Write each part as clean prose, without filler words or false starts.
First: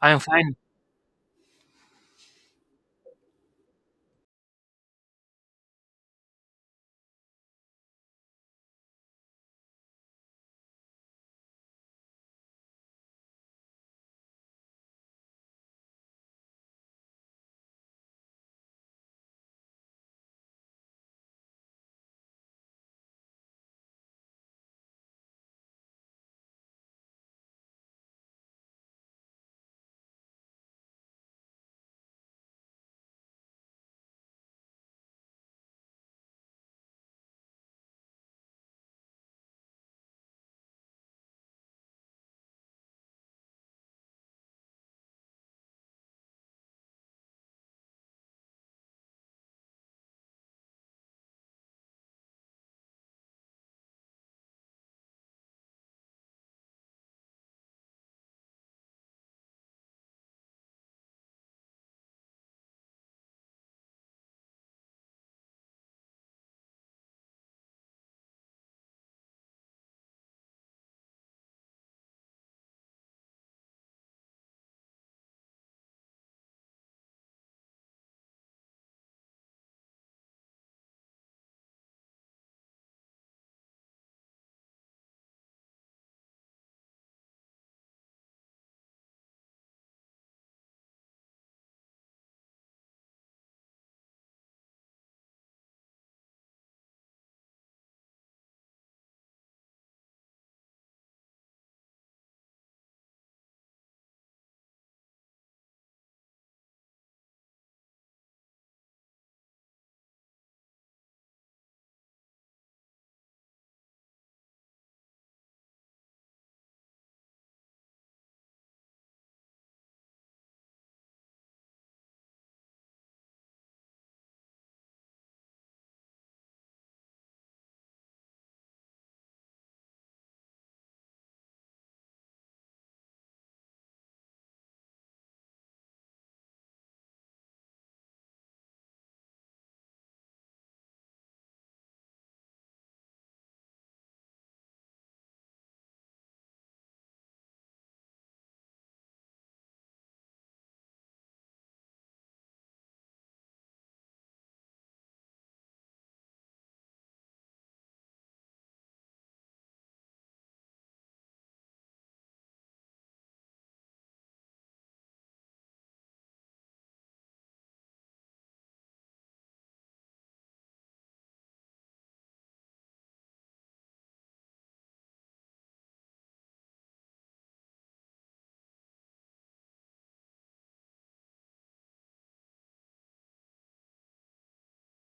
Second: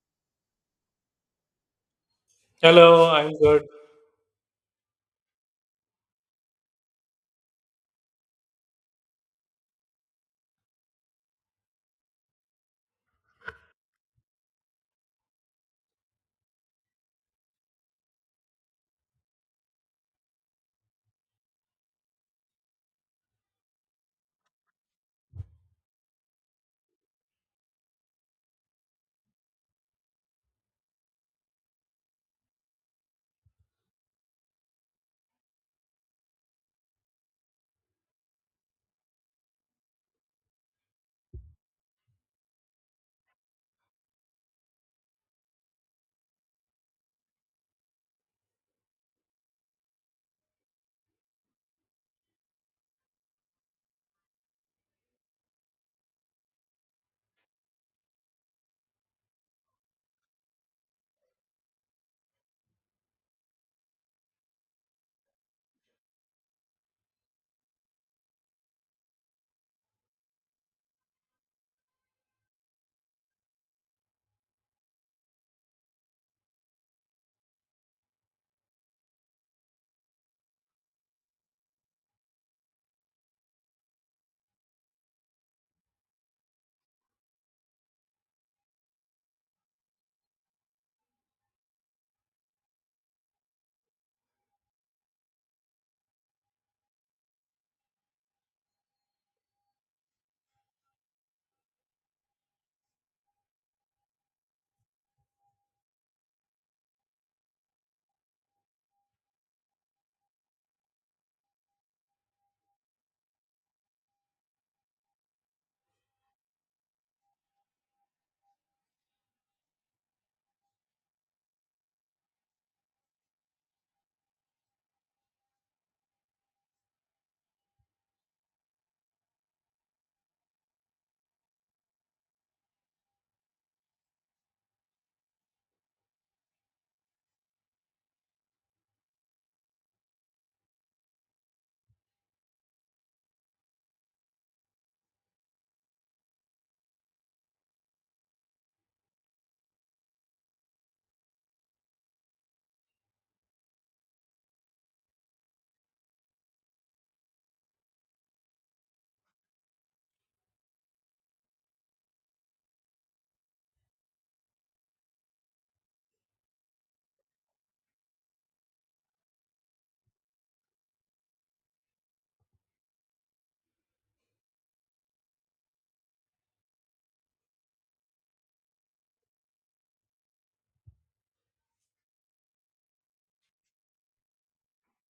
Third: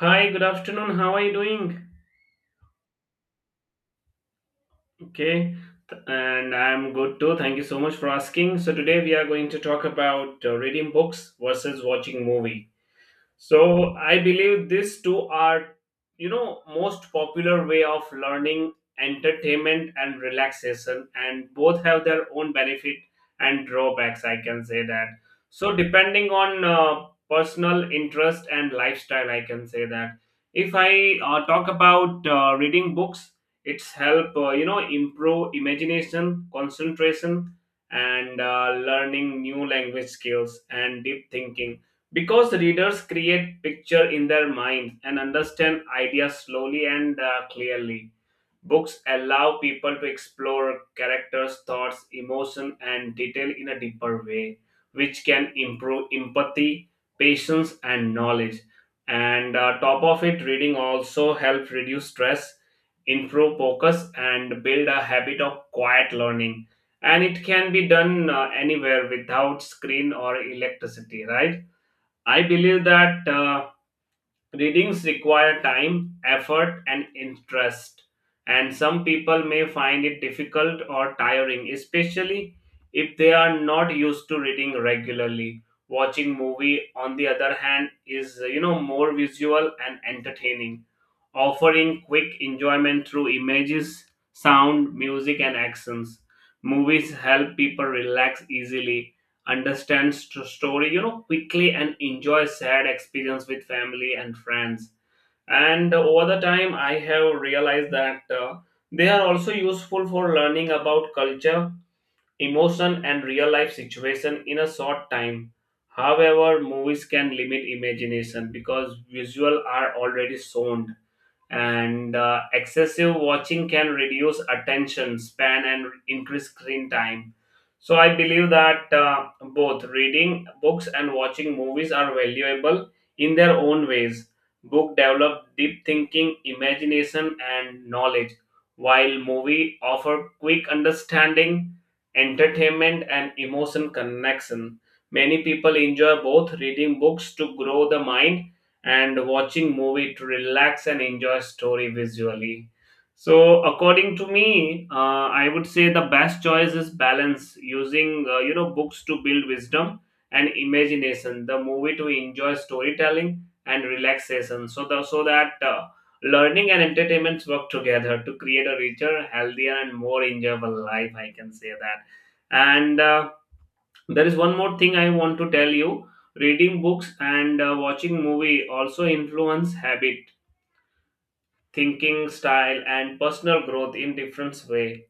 I am good fine. afternoon. How are you doing? Hello, I'm good. Okay, and I'm good too. Thank you so much for asking. So, today we are going to talk about reading books versus watching movie. So I believe these two are, most popular way of learning, entertainment and relaxation, and both have their own benefit and drawbacks. I can say that. So depending on personal interest and lifestyle, I can say that. If I talk about reading books, it's help you know improve imagination, concentration, and learning new language skills and deep thinking, because readers create picture in their mind and understand ideas slowly and clearly. Books allow people to explore characters thoughts emotion and detail in a deeper way which can improve empathy, patience and knowledge. And top of it, reading also helps reduce stress, improve focus and build a habit of quiet learning, and it can be done anywhere without screen or electricity, right? I believe that readings require time, effort, and interest, and some people may find it difficult or tiring, especially if they are not used to reading regularly. Watching movie, on the other hand, is you know more visual and entertaining, offering quick enjoyment through images, sound, music, and accents. Movies help people relax easily, understand story, you know, quickly, and enjoy sad experience with family and friends. And over the time, I have realized that they are also useful for learning about culture, emotion, and real life situation in a short time. However, movies can limit imagination because visual are already shown, and excessive watching can reduce attention span and increase screen time. So I believe that both reading books and watching movies are valuable in their own ways. Book develop deep thinking, imagination and knowledge, while movie offer quick understanding, entertainment and emotion connection. Many people enjoy both, reading books to grow the mind and watching movie to relax and enjoy story visually. So according to me, I would say the best choice is balance, using you know books to build wisdom and imagination, the movie to enjoy storytelling and relaxation, so that learning and entertainment work together to create a richer, healthier and more enjoyable life, I can say that. And there is one more thing I want to tell you. Reading books and watching movie also influence habit, thinking style and personal growth in different way.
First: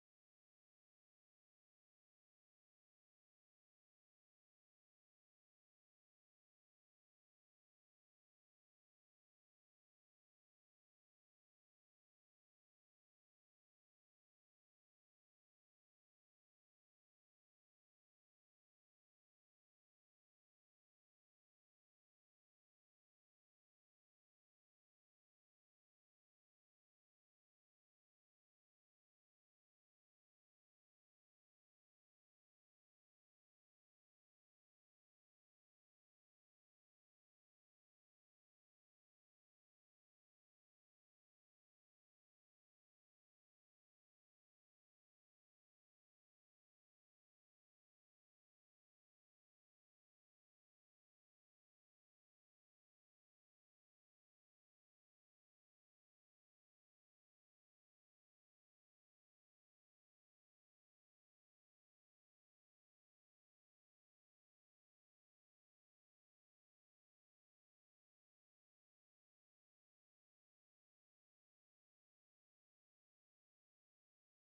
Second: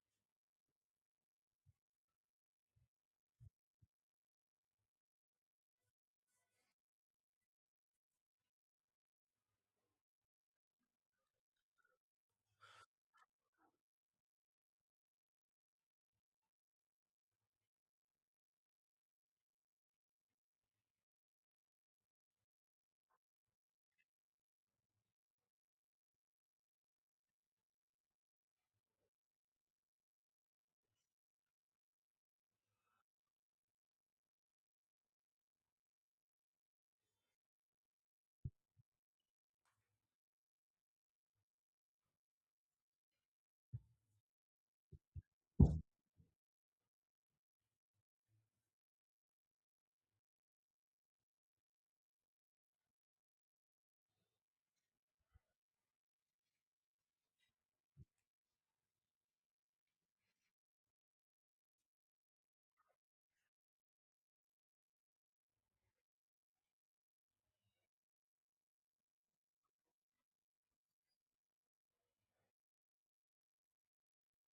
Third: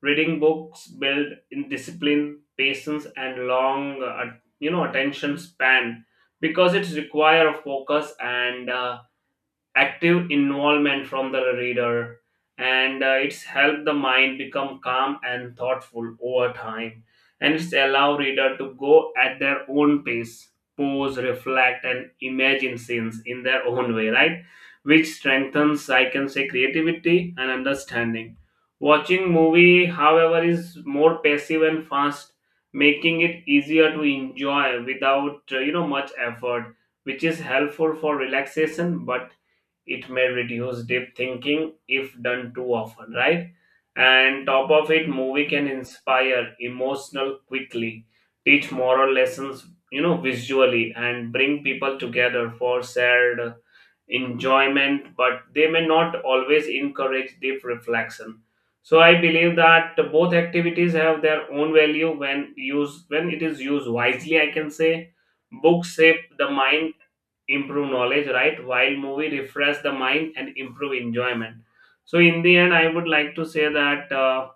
Reading books build in discipline, patience and long you know attention span, because it's require of focus and active involvement from the reader, and it's helped the mind become calm and thoughtful over time, and it's allow reader to go at their own pace, pose, reflect and imagine scenes in their own way, right? Which strengthens, I can say, creativity and understanding. Watching movie, however, is more passive and fast, making it easier to enjoy without you know much effort, which is helpful for relaxation, but it may reduce deep thinking if done too often, right? And top of it, movie can inspire emotional quickly, teach moral lessons, you know, visually, and bring people together for shared enjoyment, but they may not always encourage deep reflection. So I believe that both activities have their own value when used, when it is used wisely, I can say. Books shape the mind, improve knowledge, right? While movie refresh the mind and improve enjoyment. So in the end, I would like to say that.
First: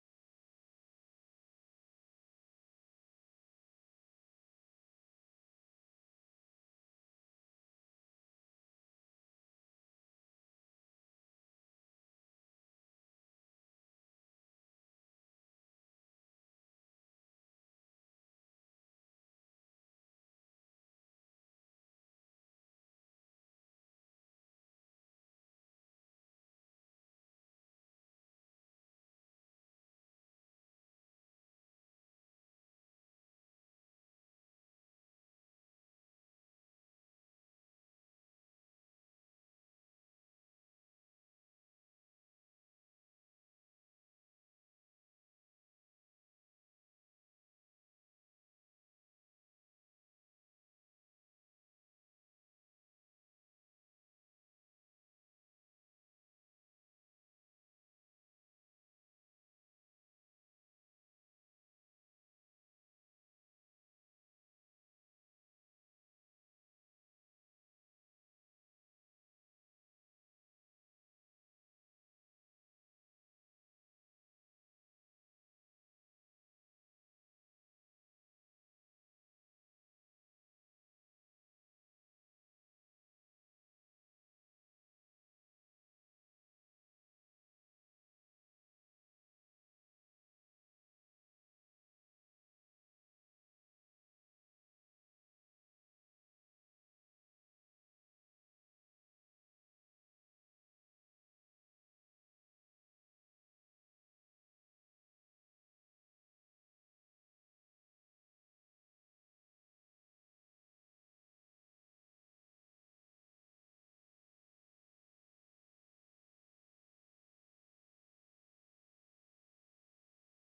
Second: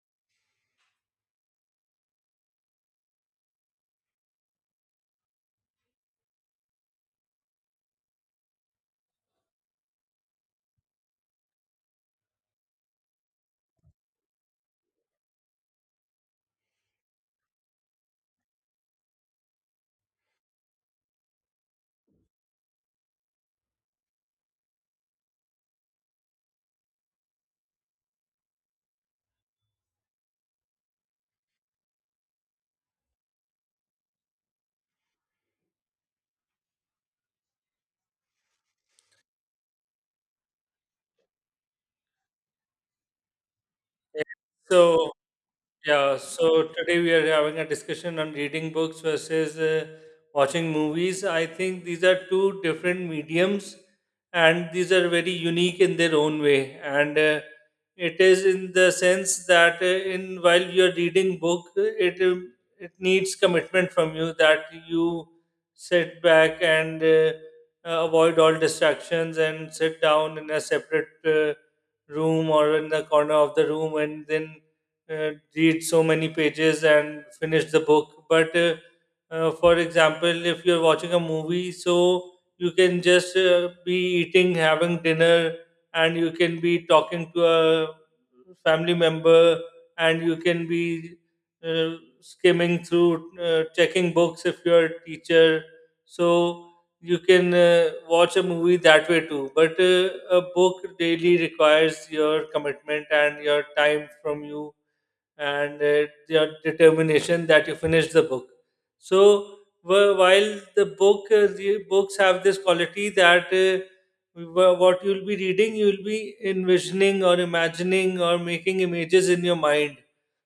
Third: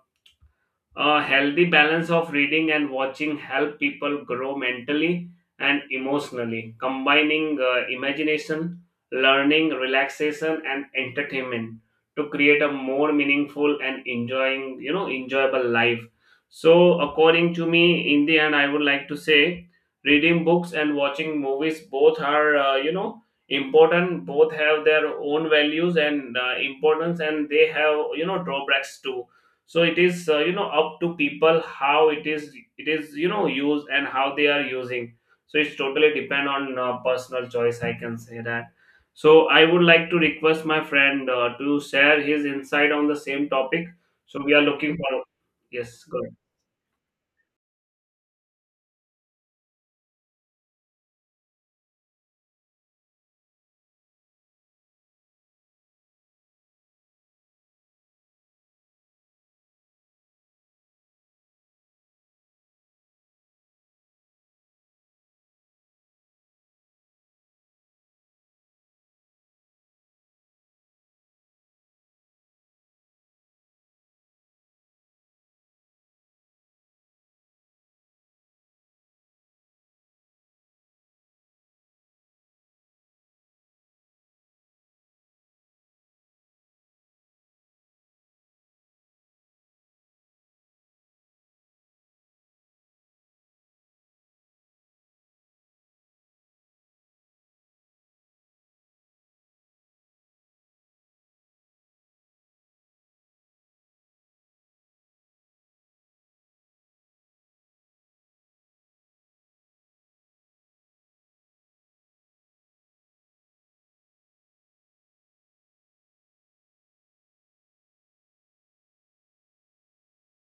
A healthy balance of reading and watching help people grow mentally and emotionally, combining imagination, learning, relaxation, and entertainment to create a more meaningful and enjoyable life. So, according to me, in the end, I would like to say, reading books and watching movies both are, important. Both have their own values and importance, and they have, you know, drawbacks too. So it is, you know, up to people how it is, it is you know used and how they are using. So it's totally depend on personal choice, I can say that. So I would like to request my friend to share his insight on the same topic. Yeah, So we are looking So, for, yes, Yeah, go. so today we are having a discussion on reading books versus watching movies. I think these are two different mediums and these are very unique in their own way. And it is in the sense that in while you're reading book, it um, it needs commitment from you that you sit back and avoid all distractions and sit down in a separate room or in the corner of the room and then read so many pages and finish the book. But for example, if you're watching a movie, so you can just be eating, having dinner, and you can be talking to a family member, and you can be uh, skimming through, checking books if you're a teacher. So you can watch a movie that way too. But a book daily requires your commitment and your time from you and your determination that you finish the book. So wh- while the book the books have this quality that what you'll be reading, you'll be envisioning or imagining or making images in your mind.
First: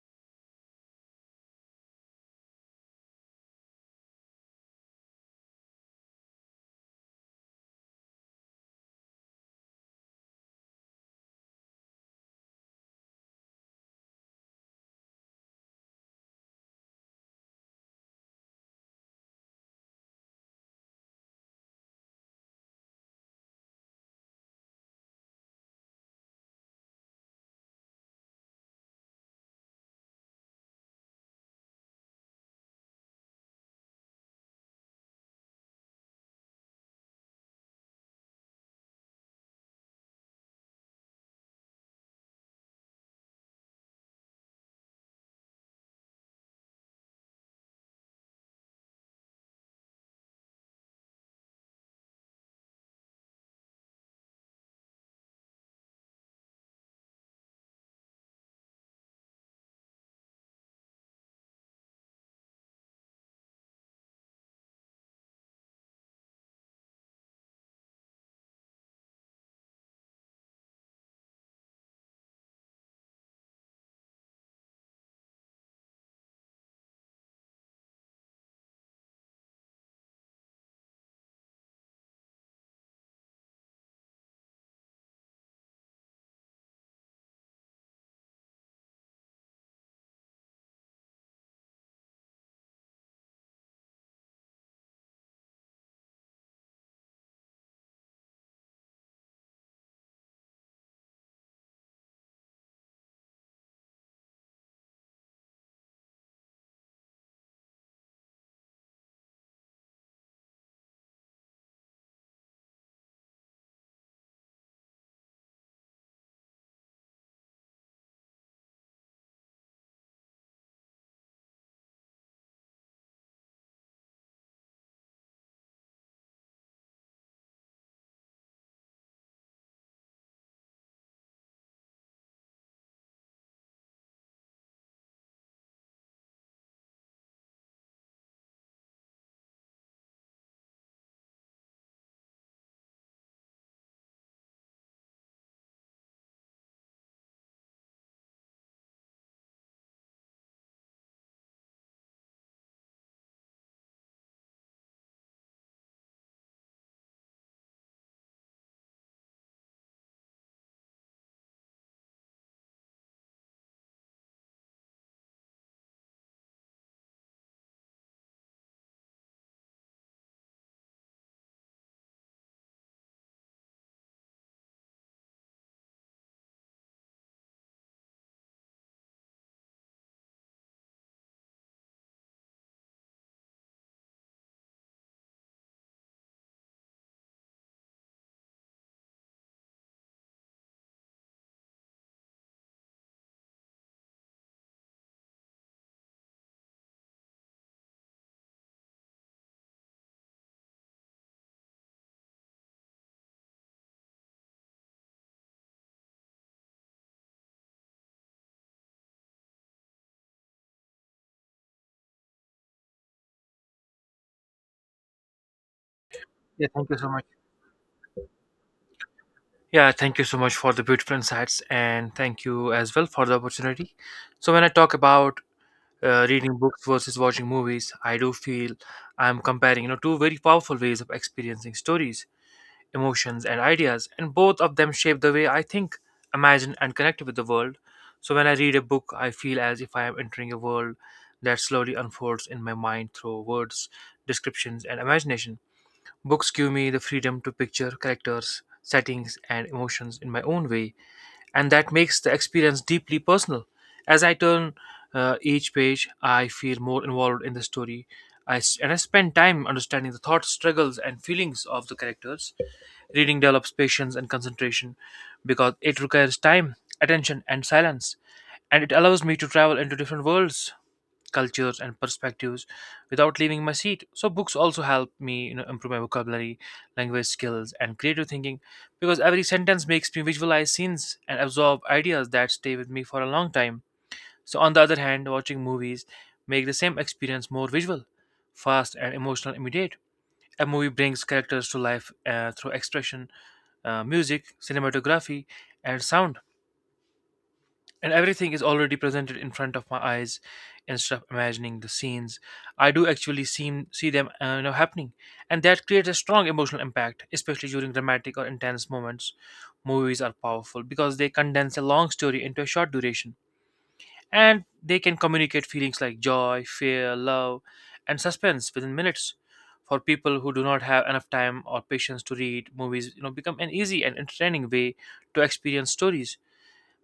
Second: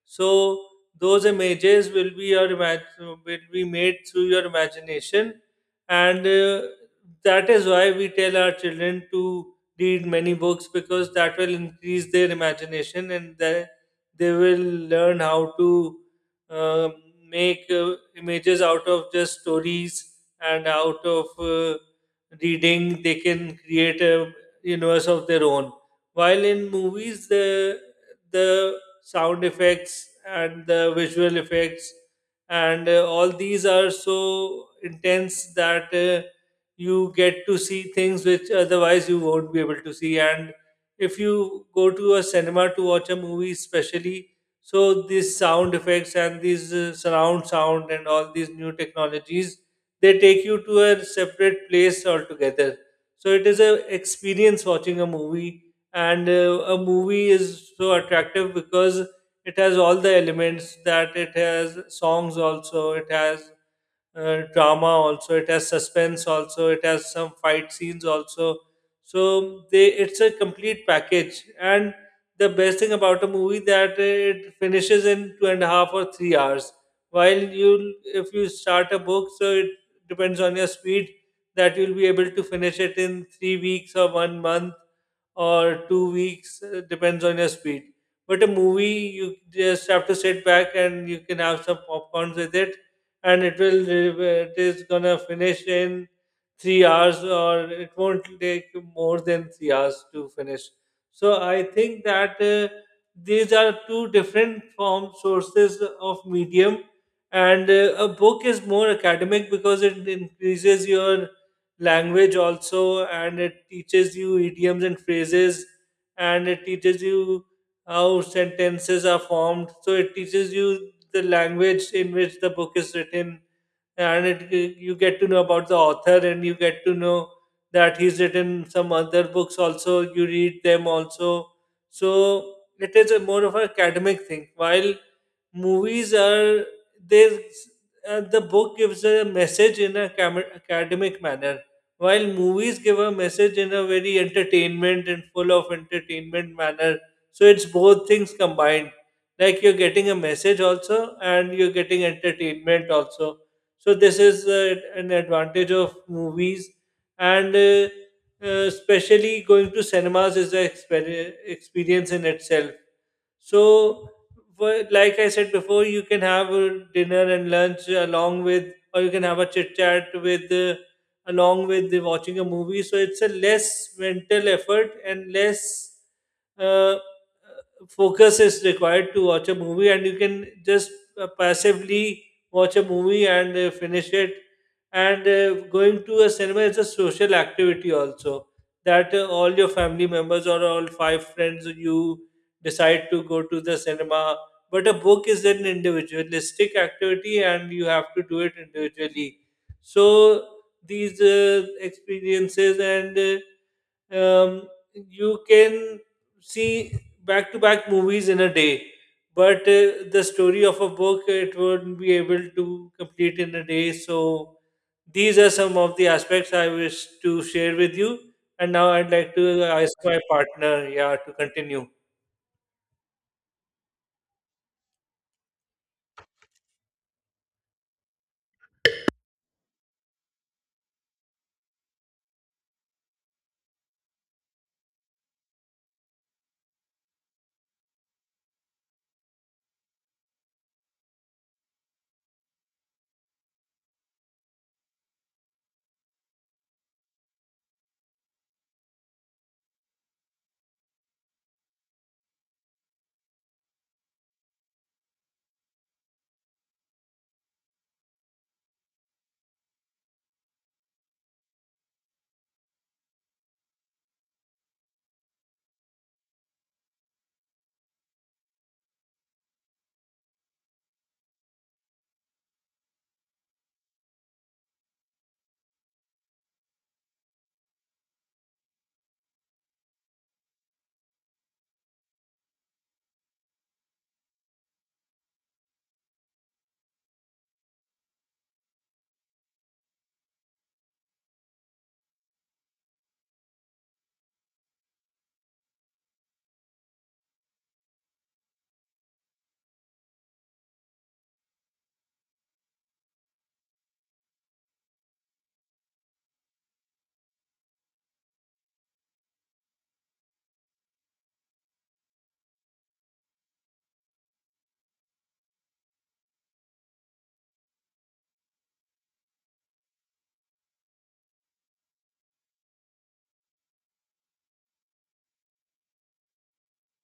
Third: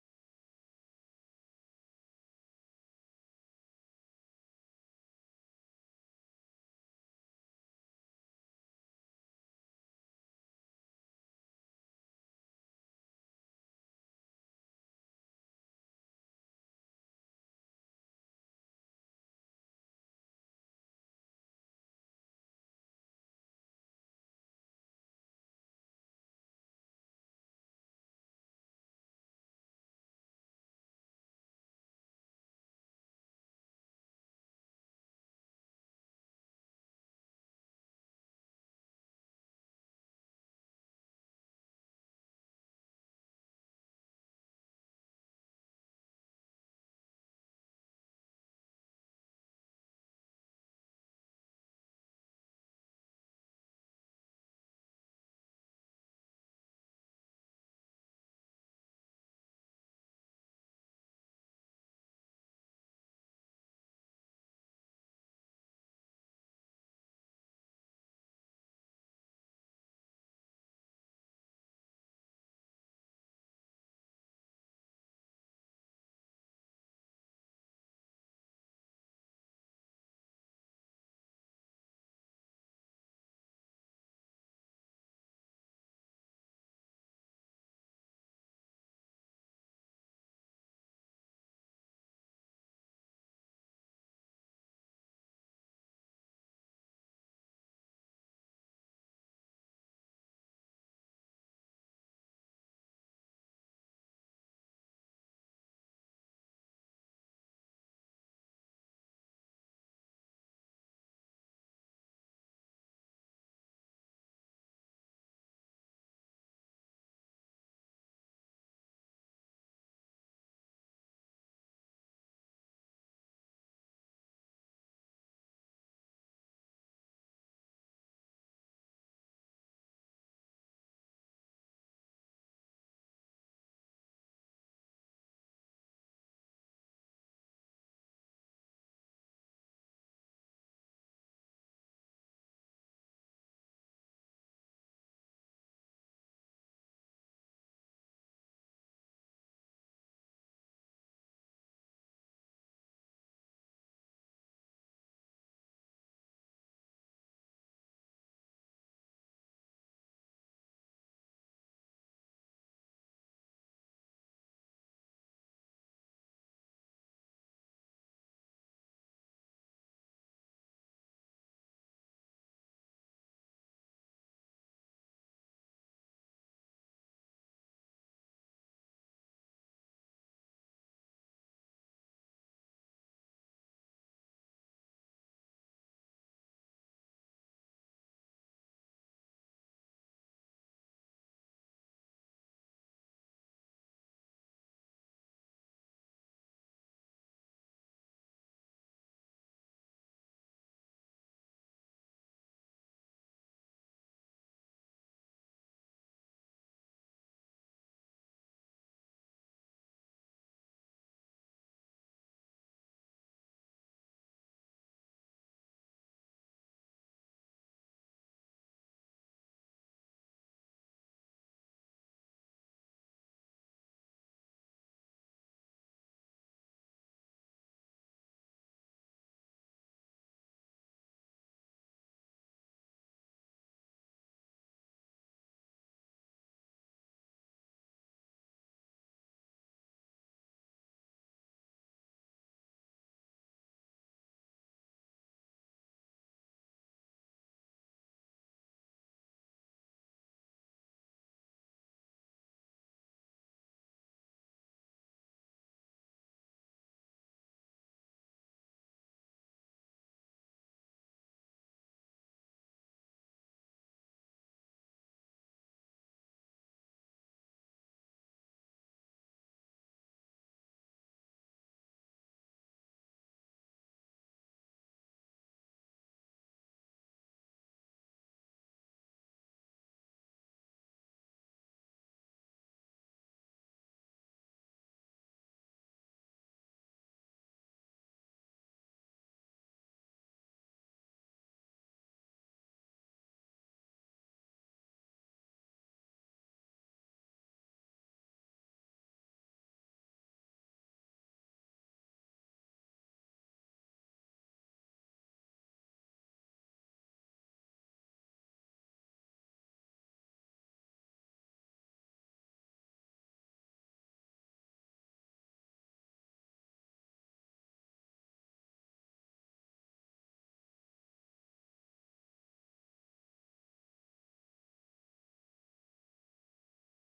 So those images will be your will be made through your imagination, and that is why we tell our children to read many books because that will increase their imagination, and their they will learn how to uh, make images out of just stories and out of reading. They can create a universe of their own, while in movies the sound effects and the visual effects and all these are so intense that you get to see things which otherwise you won't be able to see. And if you go to a cinema to watch a movie especially, so these sound effects and these surround sound and all these new technologies, they take you to a separate place altogether. So it is a experience watching a movie, and a movie is so attractive because it has all the elements, that it has songs also, it has drama also, it has suspense also, it has some fight scenes also. So they it's a complete package. And the best thing about a movie that it finishes in two and a half or 3 hours. While you, if you start a book, so it depends on your speed that you'll be able to finish it in 3 weeks or 1 month or 2 weeks, depends on your speed. But a movie, you just have to sit back and you can have some popcorns with it, and it is gonna finish in 3 hours, or it won't take more than 3 hours to finish. So I think that these are two different form sources of medium. And a book is more academic because it increases your language also, and it teaches you idioms and phrases, and it teaches you how sentences are formed, so it teaches you the language in which the book is written. And it, you get to know about the author, and you get to know that he's written some other books also, you read them also. So it is a more of an academic thing, while movies are, they the book gives a message in a academic manner, while movies give a message in a very entertainment and full of entertainment manner. So it's both things combined, like you're getting a message also and you're getting entertainment also. So this is an advantage of movies. And especially going to cinemas is an experience in itself. So, like I said before, you can have a dinner and lunch along with, or you can have a chit chat with, along with the watching a movie. So it's a less mental effort and less uh, focus is required to watch a movie, and you can just passively watch a movie and finish it. And going to a cinema is a social activity also, that all your family members or all 5 friends you decide to go to the cinema. But a book is an individualistic activity and you have to do it individually. So these experiences and uh, um, you can see back to back movies in a day. But the story of a book, it won't be able to complete in a day. So these are some of the aspects Yeah, I thank you wish so much. to share with you. And now I'd like to Yeah, ask thank my you so much for the partner, beautiful yeah, to insights, continue. and thank you as well for the opportunity. So, when I talk about reading books versus watching movies, I do feel I'm comparing, two very powerful ways of experiencing stories, emotions, and ideas, and both of them shape the way I think, imagine, and connect with the world. So, when I read a book, I feel as if I am entering a world that slowly unfolds in my mind through words, descriptions, and imagination. Books give me the freedom to picture characters, settings, and emotions in my own way, and that makes the experience deeply personal. As I turn each page, I feel more involved in the story. And I spend time understanding the thoughts, struggles, and feelings of the characters. Reading develops patience and concentration because it requires time, attention, and silence, and it allows me to travel into different worlds, cultures, and perspectives without leaving my seat. So books also help me, improve my vocabulary, language skills, and creative thinking because every sentence makes me visualize scenes and absorb ideas that stay with me for a long time. So, on the other hand, watching movies make the same experience more visual, fast, and emotional immediate. A movie brings characters to life through expression, music, cinematography, and sound, and everything is already presented in front of my eyes instead of imagining the scenes. I do actually see them, happening, and that creates a strong emotional impact, especially during dramatic or intense moments. Movies are powerful because they condense a long story into a short duration, and they can communicate feelings like joy, fear, love, and suspense within minutes. For people who do not have enough time or patience to read, movies become an easy and entertaining way to experience stories.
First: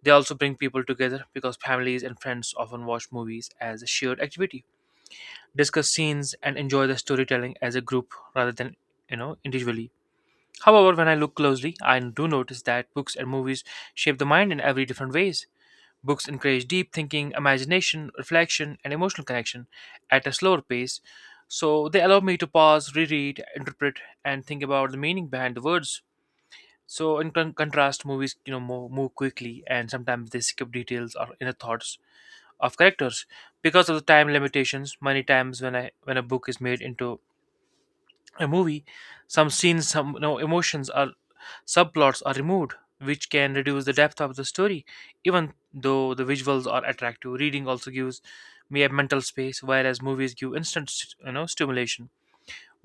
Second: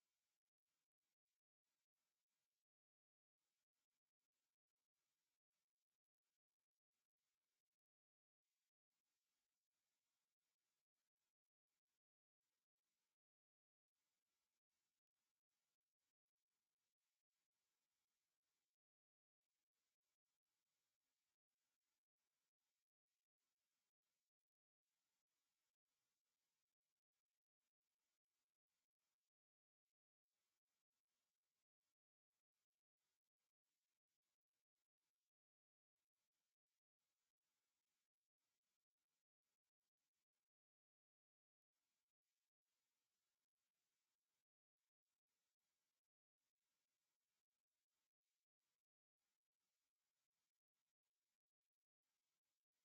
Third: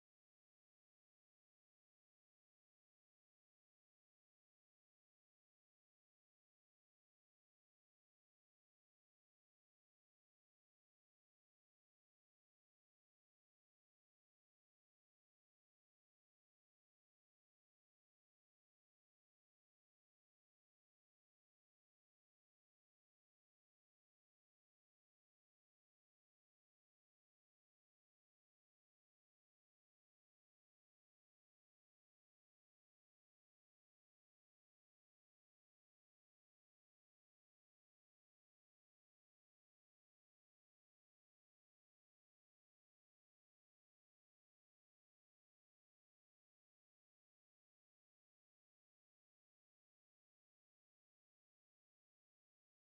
They also bring people together because families and friends often watch movies as a shared activity, discuss scenes, and enjoy the storytelling as a group rather than individually. However, when I look closely, I do notice that books and movies shape the mind in every different ways. Books encourage deep thinking, imagination, reflection, and emotional connection at a slower pace, so they allow me to pause, reread, interpret, and think about the meaning behind the words. So, in contrast, movies move quickly, and sometimes they skip details or inner thoughts of characters because of the time limitations. Many times, when a book is made into a movie, some scenes, some emotions or subplots are removed, which can reduce the depth of the story. Even though the visuals are attractive, reading also gives me a mental space, whereas movies give instant stimulation.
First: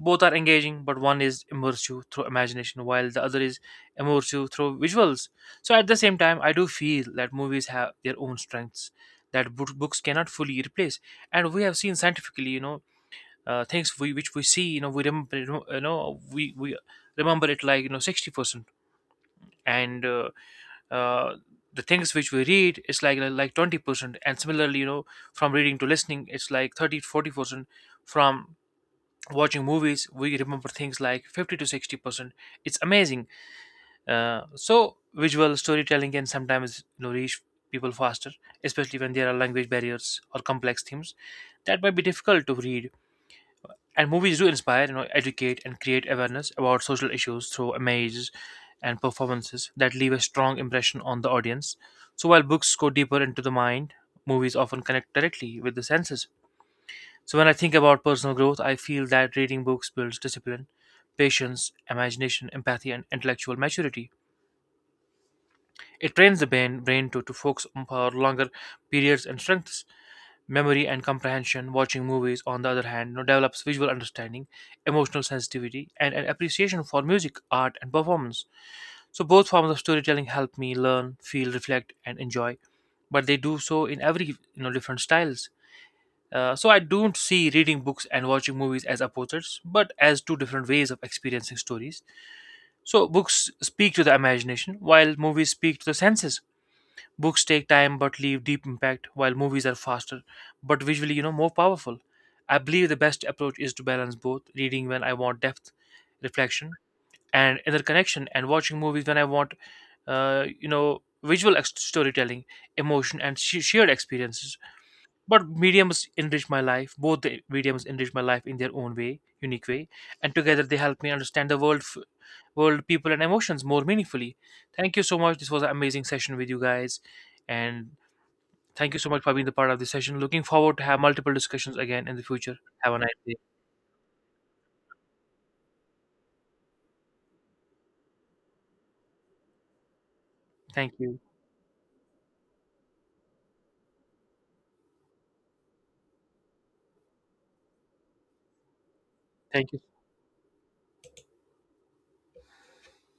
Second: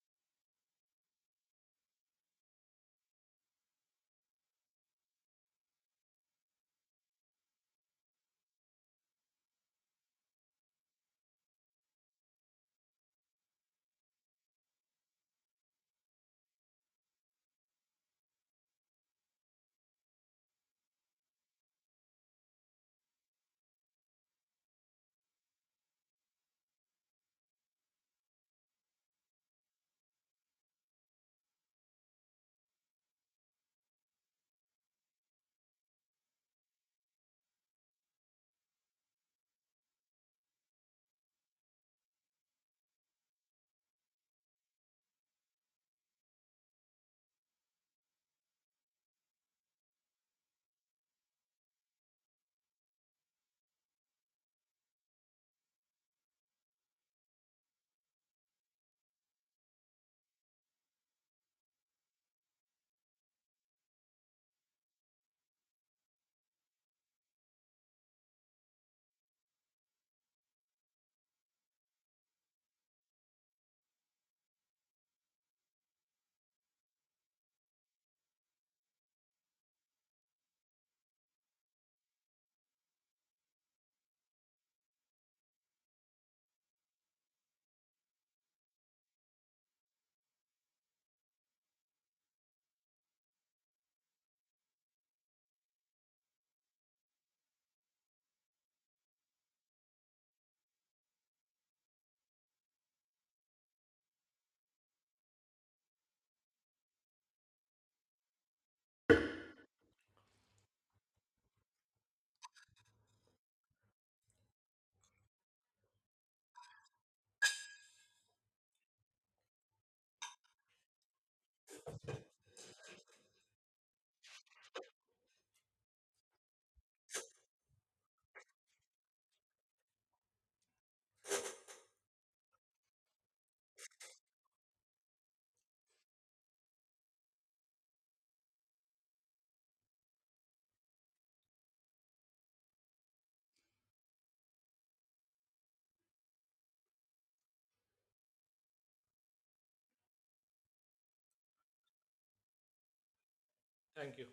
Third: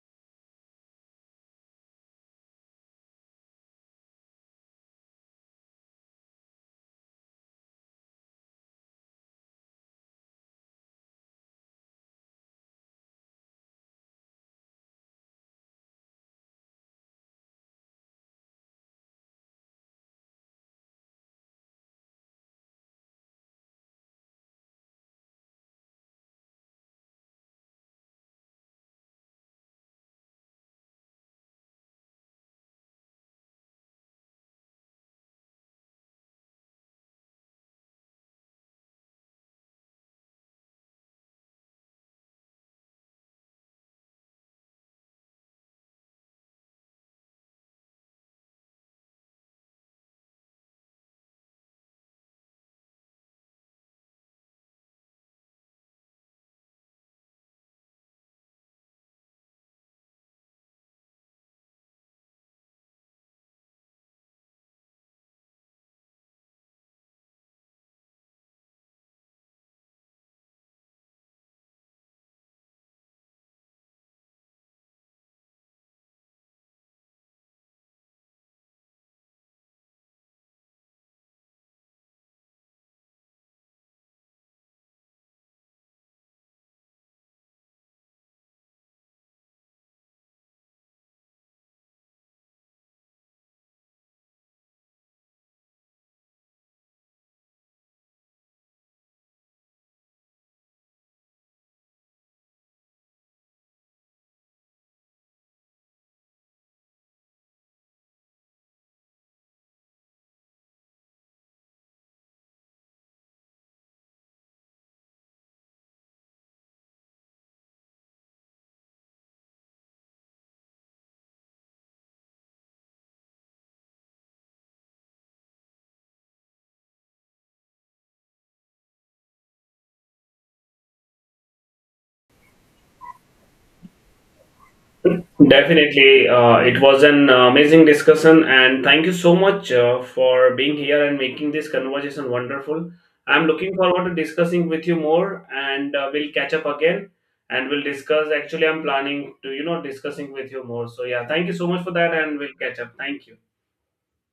Both are engaging, but one is immersive you through imagination, while the other is immersive you through visuals. So at the same time, I do feel that movies have their own strengths that books cannot fully replace. And we have seen scientifically, things which we see, we remember it like, 60%. And uh, the things which we read is like 20%. And similarly, from reading to listening, it's like 30 40%. From watching movies, we remember things like 50 to 60%. It's amazing. So visual storytelling can sometimes, reach people faster, especially when there are language barriers or complex themes that might be difficult to read. And movies do inspire, educate, and create awareness about social issues through images and performances that leave a strong impression on the audience. So while books go deeper into the mind, movies often connect directly with the senses. So when I think about personal growth, I feel that reading books builds discipline, patience, imagination, empathy, and intellectual maturity. It trains the brain to focus on for longer periods and strengths memory and comprehension. Watching movies, on the other hand, develops visual understanding, emotional sensitivity, and an appreciation for music, art, and performance. So both forms of storytelling help me learn, feel, reflect, and enjoy, but they do so in every different styles. So I don't see reading books and watching movies as opposites, but as two different ways of experiencing stories. So books speak to the imagination, while movies speak to the senses. Books take time but leave deep impact, while movies are faster, but visually, more powerful. I believe the best approach is to balance both, reading when I want depth, reflection, and interconnection, and watching movies when I want, visual storytelling, emotion, and shared experiences. But mediums enrich my life Both the mediums enrich my life in their own way, unique way, and together they help me understand the world, people, and emotions more meaningfully. Thank you so much. This was an amazing session with you guys, and thank you so much for being the part of this session. Looking forward to have multiple discussions again in the future. Have a nice day. Definitely, it was an amazing discussion, and thank you so much for being Thank here and you. making this conversation wonderful. I'm looking forward to discussing with you more, and we'll catch up again and we'll discuss. Actually, I'm planning to, you Thank you. know, discussing with you more. So, yeah, thank you so much for that, and we'll catch up. Thank you. Thank you.